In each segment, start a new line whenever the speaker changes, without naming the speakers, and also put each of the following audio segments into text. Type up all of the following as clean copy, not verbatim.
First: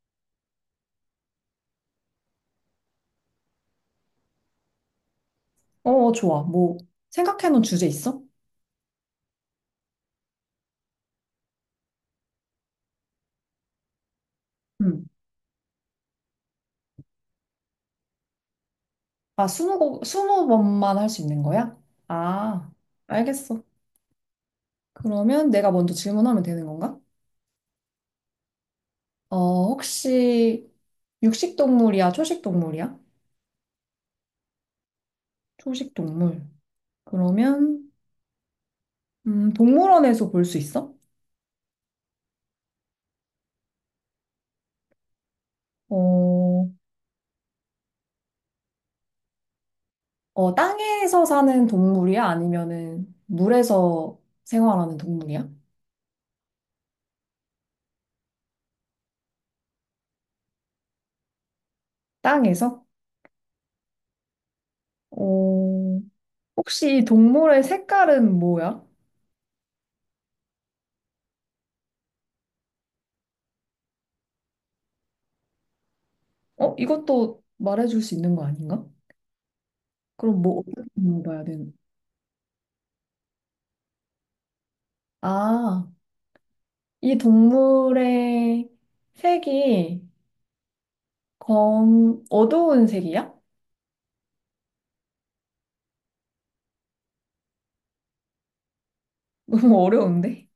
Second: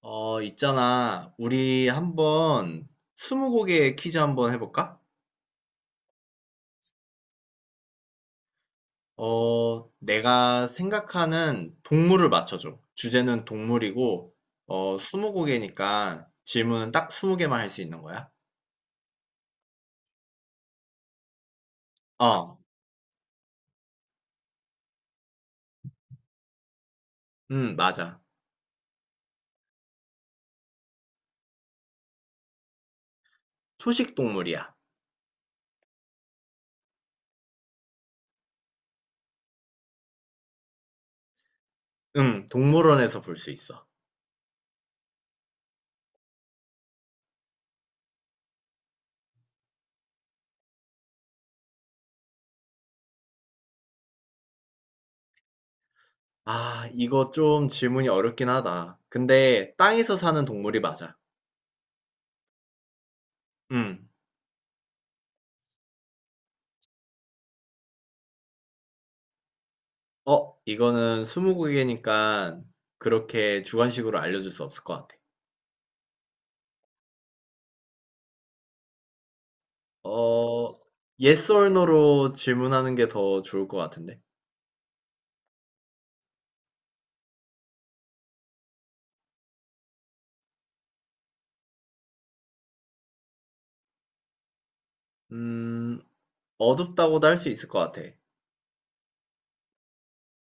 있잖아. 우리 한번 스무고개 퀴즈 한번 해볼까?
어, 좋아. 뭐, 생각해놓은 주제 있어?
내가 생각하는 동물을 맞춰줘. 주제는 동물이고,
응.
스무고개니까 질문은 딱 스무 개만 할 수 있는 거야.
아, 스무 번만 할 수 있는 거야?
어,
아, 알겠어. 그러면 내가 먼저 질문하면 되는 건가?
맞아.
어, 혹시 육식 동물이야? 초식 동물이야?
초식 동물이야.
초식 동물. 그러면, 동물원에서 볼 수 있어?
동물원에서 볼 수 있어.
어, 땅에서 사는 동물이야? 아니면은 물에서 생활하는 동물이야?
아, 이거 좀 질문이 어렵긴 하다. 근데 땅에서 사는 동물이 맞아.
땅에서?
음,
어, 혹시 이 동물의 색깔은 뭐야?
이거는 스무고개니까 그렇게 주관식으로 알려줄 수 없을 것 같아.
어, 이것도 말해줄 수 있는 거 아닌가? 그럼 뭐
어,
어떻게 물어봐야
yes or
되는?
no로 질문하는 게 더 좋을 것 같은데.
아, 이 동물의 색이 검 어두운 색이야?
음, 어둡다고도 할 수 있을 것 같아.
너무 어려운데?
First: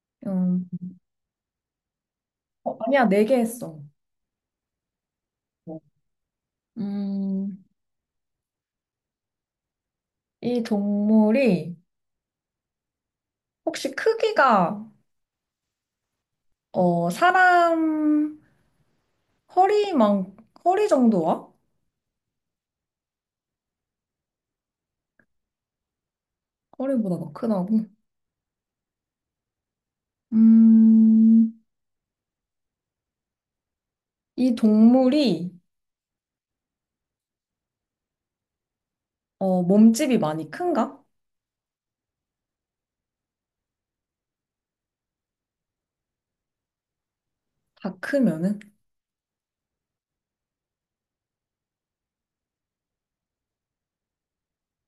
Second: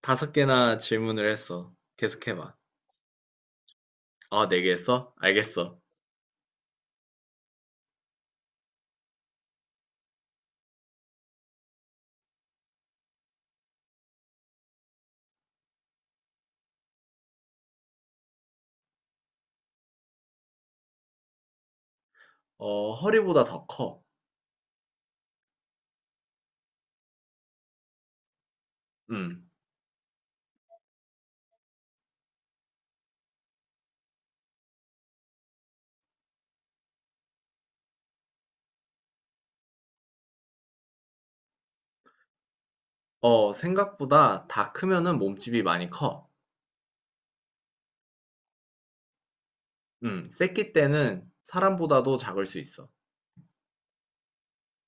다섯
음,
개나 질문을 했어. 계속해봐.
아니야, 네 개 했어.
아, 네 개 했어? 알겠어.
음, 이 동물이 혹시 크기가 사람 허리만 허리 정도와
허리보다 더 커.
허리보다 더 크다고?
음.
음, 이 동물이 몸집이 많이 큰가?
생각보다 다 크면은 몸집이 많이 커.
다 크면은?
새끼 때는 사람보다도 작을 수 있어.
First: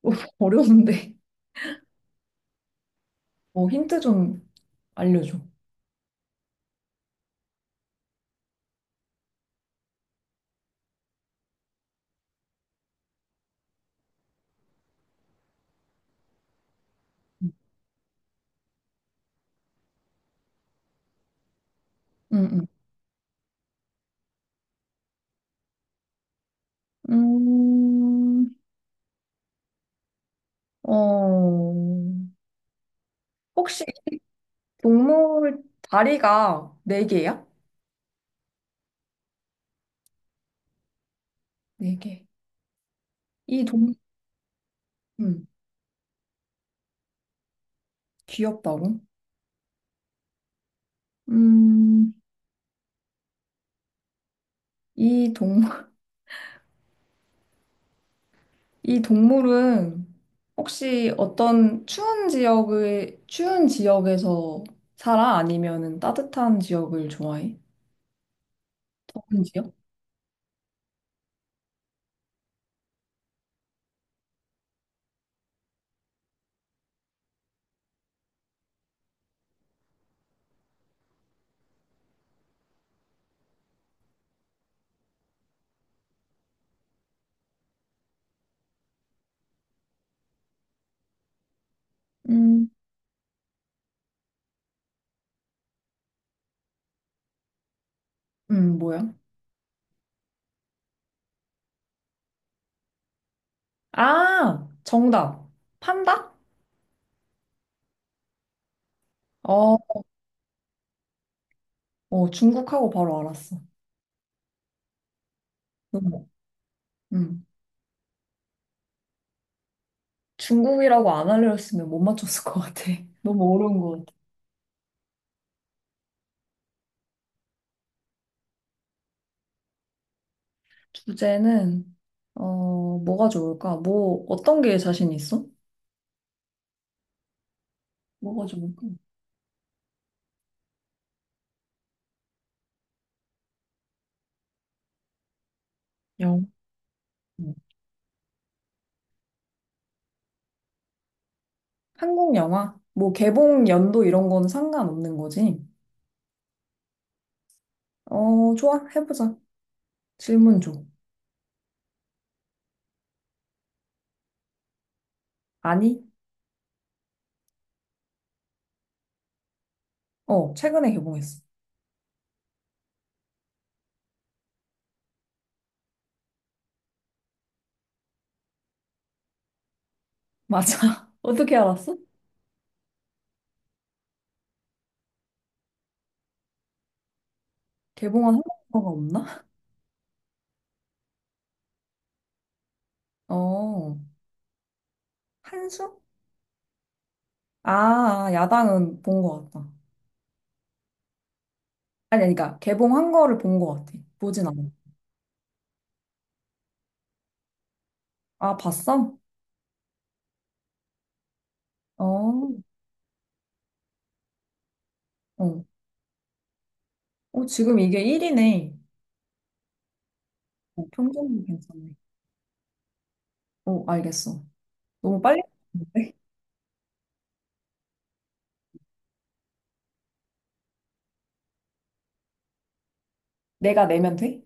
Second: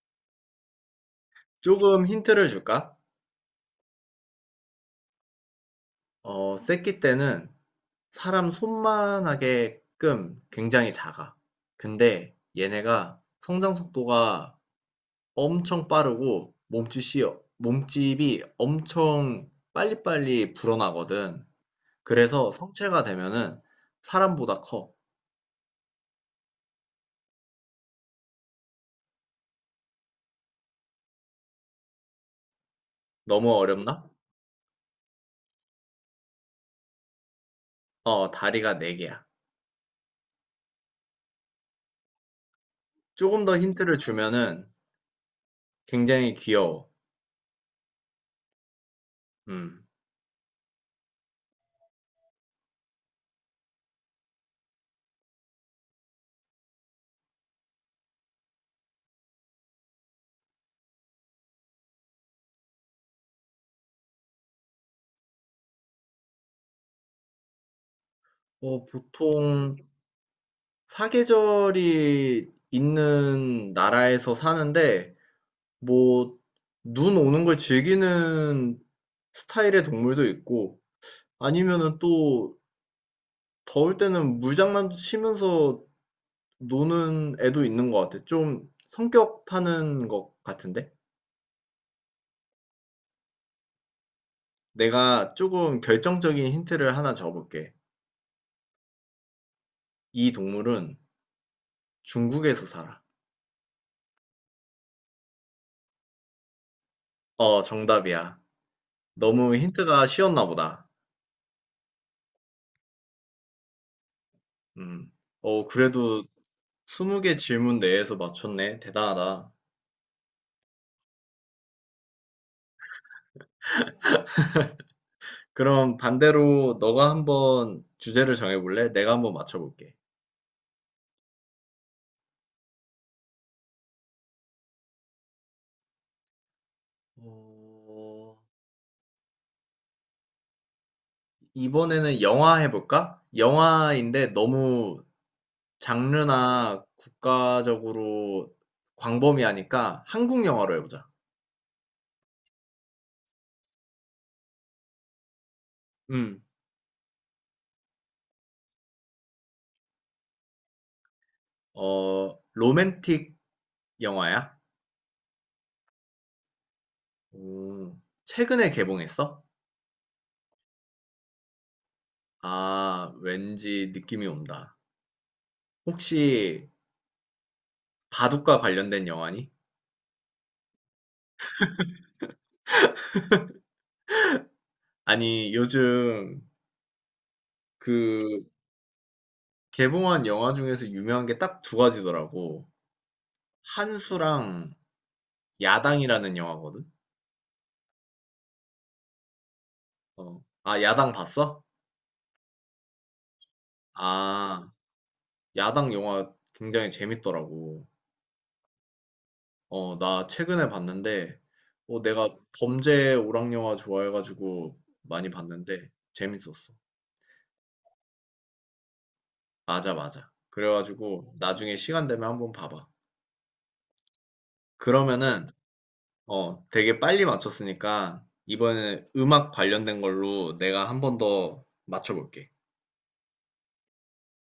어, 어려운데.
조금 힌트를 줄까?
어, 힌트 좀 알려줘.
새끼 때는 사람 손만 하게끔 굉장히 작아. 근데 얘네가 성장 속도가 엄청 빠르고 몸집이 엄청 빨리빨리 불어나거든. 그래서
응,
성체가 되면은 사람보다 커.
응. 음, 어,
너무
혹시
어렵나?
동물 다리가 네 개야?
다리가 네개야.
네 개.
조금 더
이 동,
힌트를 주면은
음,
굉장히 귀여워.
귀엽다고?
음.
음, 이 동, 이 동물은 혹시 추운 지역에서 살아? 아니면은 따뜻한 지역을 좋아해? 더운 지역?
보통 사계절이 있는 나라에서 사는데 뭐, 눈 오는 걸 즐기는 스타일의 동물도 있고, 아니면은 또, 더울 때는 물장난도 치면서 노는 애도 있는 것 같아. 좀 성격 타는 것 같은데?
음,
내가 조금 결정적인 힌트를 하나 줘볼게.
뭐야?
이 동물은 중국에서 살아.
아, 정답. 판다?
정답이야. 너무
어,
힌트가 쉬웠나 보다.
어, 중국하고 바로 알았어.
음. 그래도
너무,
20개
음.
질문 내에서 맞췄네. 대단하다.
중국이라고 안 알려줬으면 못 맞췄을 것 같아. 너무 어려운 것 같아.
그럼 반대로 너가 한번 주제를 정해볼래? 내가 한번 맞춰볼게.
주제는, 어, 뭐가 좋을까? 뭐, 어떤 게 자신 있어?
어,
뭐가 좋을까?
이번에는 영화 해볼까? 영화인데 너무
영화.
장르나
음.
국가적으로 광범위하니까 한국 영화로 해보자.
한국 영화? 뭐, 개봉 연도 이런 거는 상관없는 거지.
음,
어, 좋아. 해보자. 질문 줘.
로맨틱 영화야?
아니?
오, 최근에 개봉했어?
어, 최근에 개봉했어.
아, 왠지 느낌이 온다. 혹시 바둑과 관련된 영화니?
맞아. 어떻게 알았어?
아니, 요즘
개봉한
그
한국 영화가 없나?
개봉한 영화 중에서 유명한 게 딱 두 가지더라고.
어.
한수랑
한수?
야당이라는 영화거든.
아, 아, 야당은 본 것 같다.
어. 아, 야당 봤어?
아니, 아니, 그러니까 개봉한 거를 본 것 같아. 보진 않아.
아, 야당 영화 굉장히 재밌더라고.
아, 봤어?
나 최근에 봤는데, 내가
어,
범죄 오락 영화 좋아해가지고 많이
어.
봤는데 재밌었어.
어, 지금 이게 1위네.
맞아, 맞아. 그래가지고
평점이
나중에
괜찮네.
시간 되면 한번 봐봐.
어, 알겠어. 너무 빨리
그러면은,
봤는데?
되게 빨리 맞췄으니까 이번에 음악 관련된 걸로 내가 한 번 더 맞춰볼게.
내가 내면 돼?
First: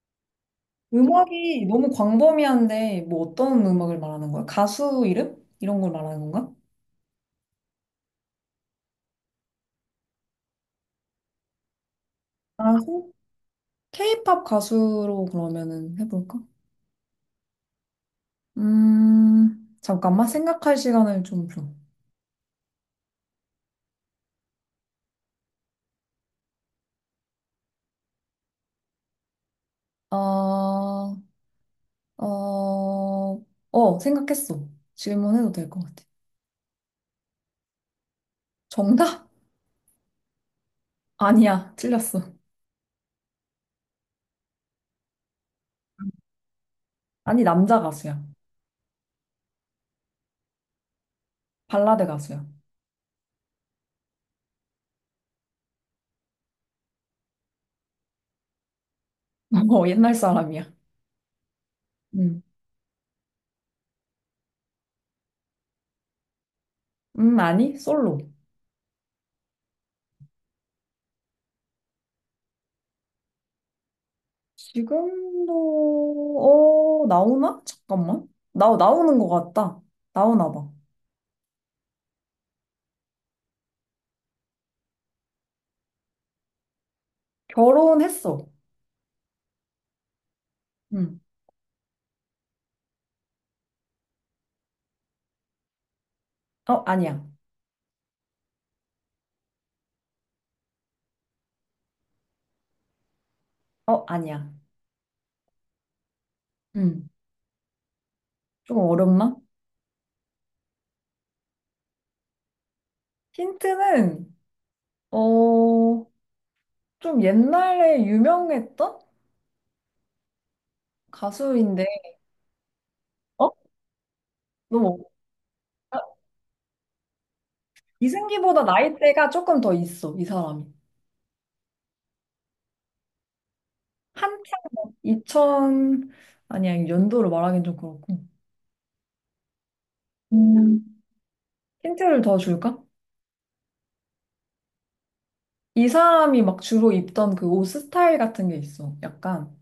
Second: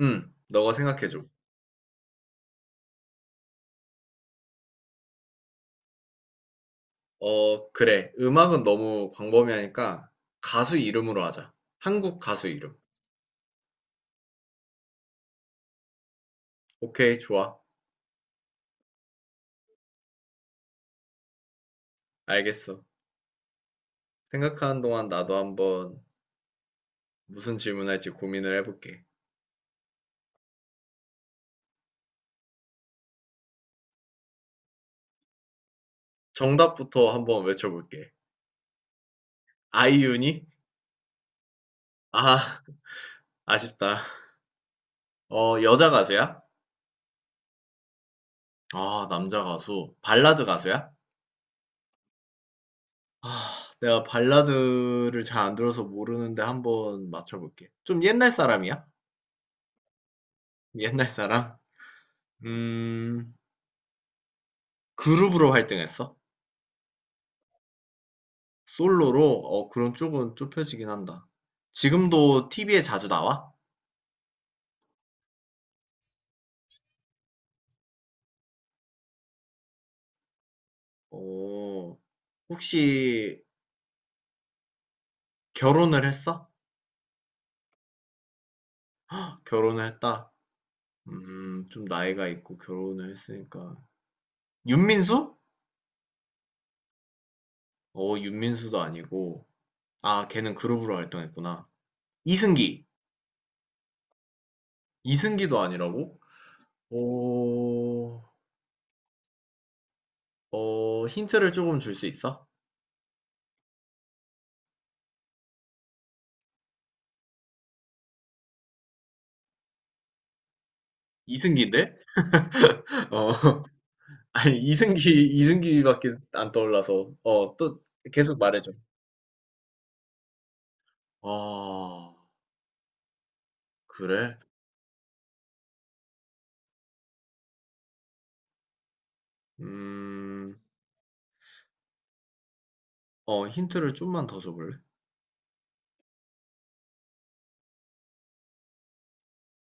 응. 너가 생각해 줘.
음악이 너무 광범위한데, 뭐 어떤 음악을 말하는 거야? 가수 이름? 이런 걸 말하는 건가?
그래. 음악은 너무 광범위하니까 가수 이름으로 하자. 한국 가수 이름.
가수? K-pop 가수로 그러면은 해볼까?
오케이, 좋아.
잠깐만 생각할 시간을 좀 줘.
알겠어. 생각하는 동안 나도 한번 무슨 질문할지 고민을 해볼게.
어, 어, 어, 생각했어. 질문해도 될 것 같아.
정답부터 한번 외쳐볼게.
정답?
아이유니?
아니야, 틀렸어.
아, 아쉽다. 여자 가수야?
아니, 남자 가수야.
아, 남자 가수. 발라드 가수야?
발라드 가수야.
아, 내가 발라드를 잘 안 들어서 모르는데 한번 맞춰볼게. 좀 옛날 사람이야?
어, 옛날 사람이야.
옛날 사람?
음,
음, 그룹으로 활동했어?
아니, 솔로.
솔로로? 그럼 쪽은 좁혀지긴 한다. 지금도 TV에 자주 나와?
지금도, 어, 나오나? 잠깐만. 나오는 것 같다. 나오나 봐.
어, 혹시 결혼을 했어?
결혼했어.
결혼을 했다.
음,
좀 나이가 있고 결혼을 했으니까. 윤민수?
어, 아니야.
어, 윤민수도 아니고. 아, 걔는 그룹으로 활동했구나. 이승기.
어, 아니야.
이승기도 아니라고?
음,
어,
좀 어렵나?
힌트를 조금 줄 수 있어?
힌트는, 어, 좀 옛날에 유명했던 가수인데,
이승기인데?
어?
어, 아니
너무 어-
이승기밖에 안 떠올라서. 또 계속
이승기보다
말해줘.
나이대가 조금 더 있어, 이 사람이.
아, 그래?
한창 막 2000, 아니야, 연도를 말하긴 좀 그렇고.
음,
음. 힌트를 더 줄까?
힌트를 좀만 더 줘볼래?
이 사람이 막 주로 입던 그 옷 스타일 같은 게 있어. 약간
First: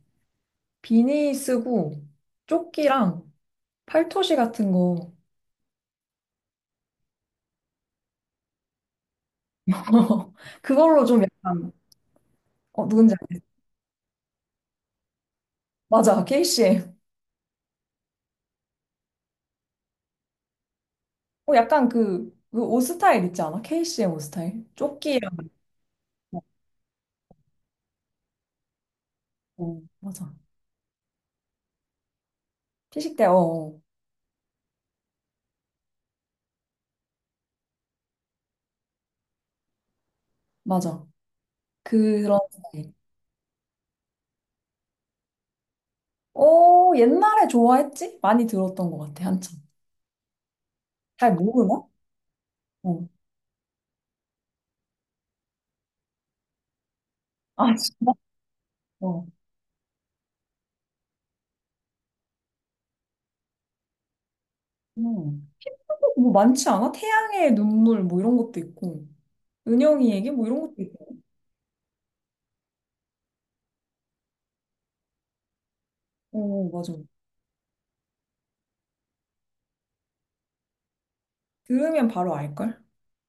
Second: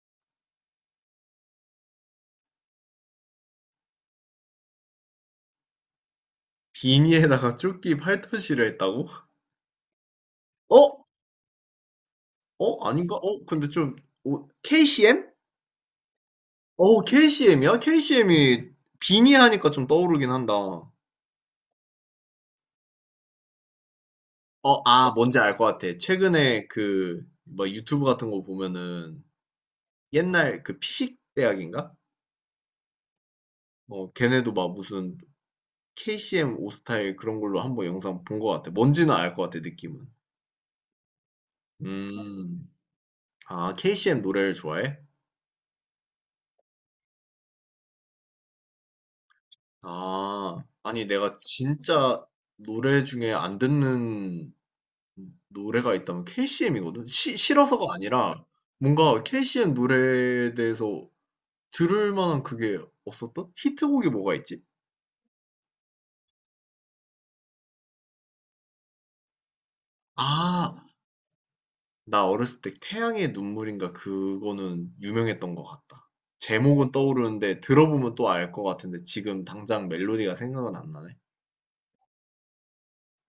비니 쓰고 조끼랑 팔토시 같은 거.
비니에다가 조끼 팔토시를 했다고? 어?
그걸로 좀 약간,
어?
어,
아닌가?
누군지
어?
알겠
근데 좀, 오, KCM?
맞아, KCM.
KCM이야? KCM이 비니 하니까 좀 떠오르긴 한다.
어, 약간 그, 그옷 스타일 있지 않아? KCM 옷 스타일? 조끼랑.
뭔지 알 것 같아.
어,
최근에 그, 뭐 유튜브 같은 거 보면은
어, 맞아.
옛날 그 피식 대학인가?
어, 어.
걔네도 막 무슨 KCM 오스타일 그런 걸로 한번 영상 본 것 같아. 뭔지는 알 것 같아 느낌은.
맞아. 그런
음.
스타일.
아 KCM 노래를 좋아해?
어, 옛날에 좋아했지? 많이 들었던 것 같아, 한참.
아. 아니
잘
내가
모르나?
진짜 노래
어.
중에 안 듣는 노래가 있다면 KCM이거든.
아,
싫어서가
진짜?
아니라 뭔가
어.
KCM 노래에 대해서 들을 만한 그게 없었던? 히트곡이 뭐가 있지?
음. 뭐 많지 않아? 태양의 눈물 뭐 이런 것도 있고. 은영이에게 뭐 이런 것도
아.
있고.
나 어렸을 때 태양의 눈물인가 그거는 유명했던 것 같다.
어,
제목은
맞아.
떠오르는데 들어보면 또 알 것 같은데 지금 당장 멜로디가 생각은 안 나네.
들으면 바로 알걸?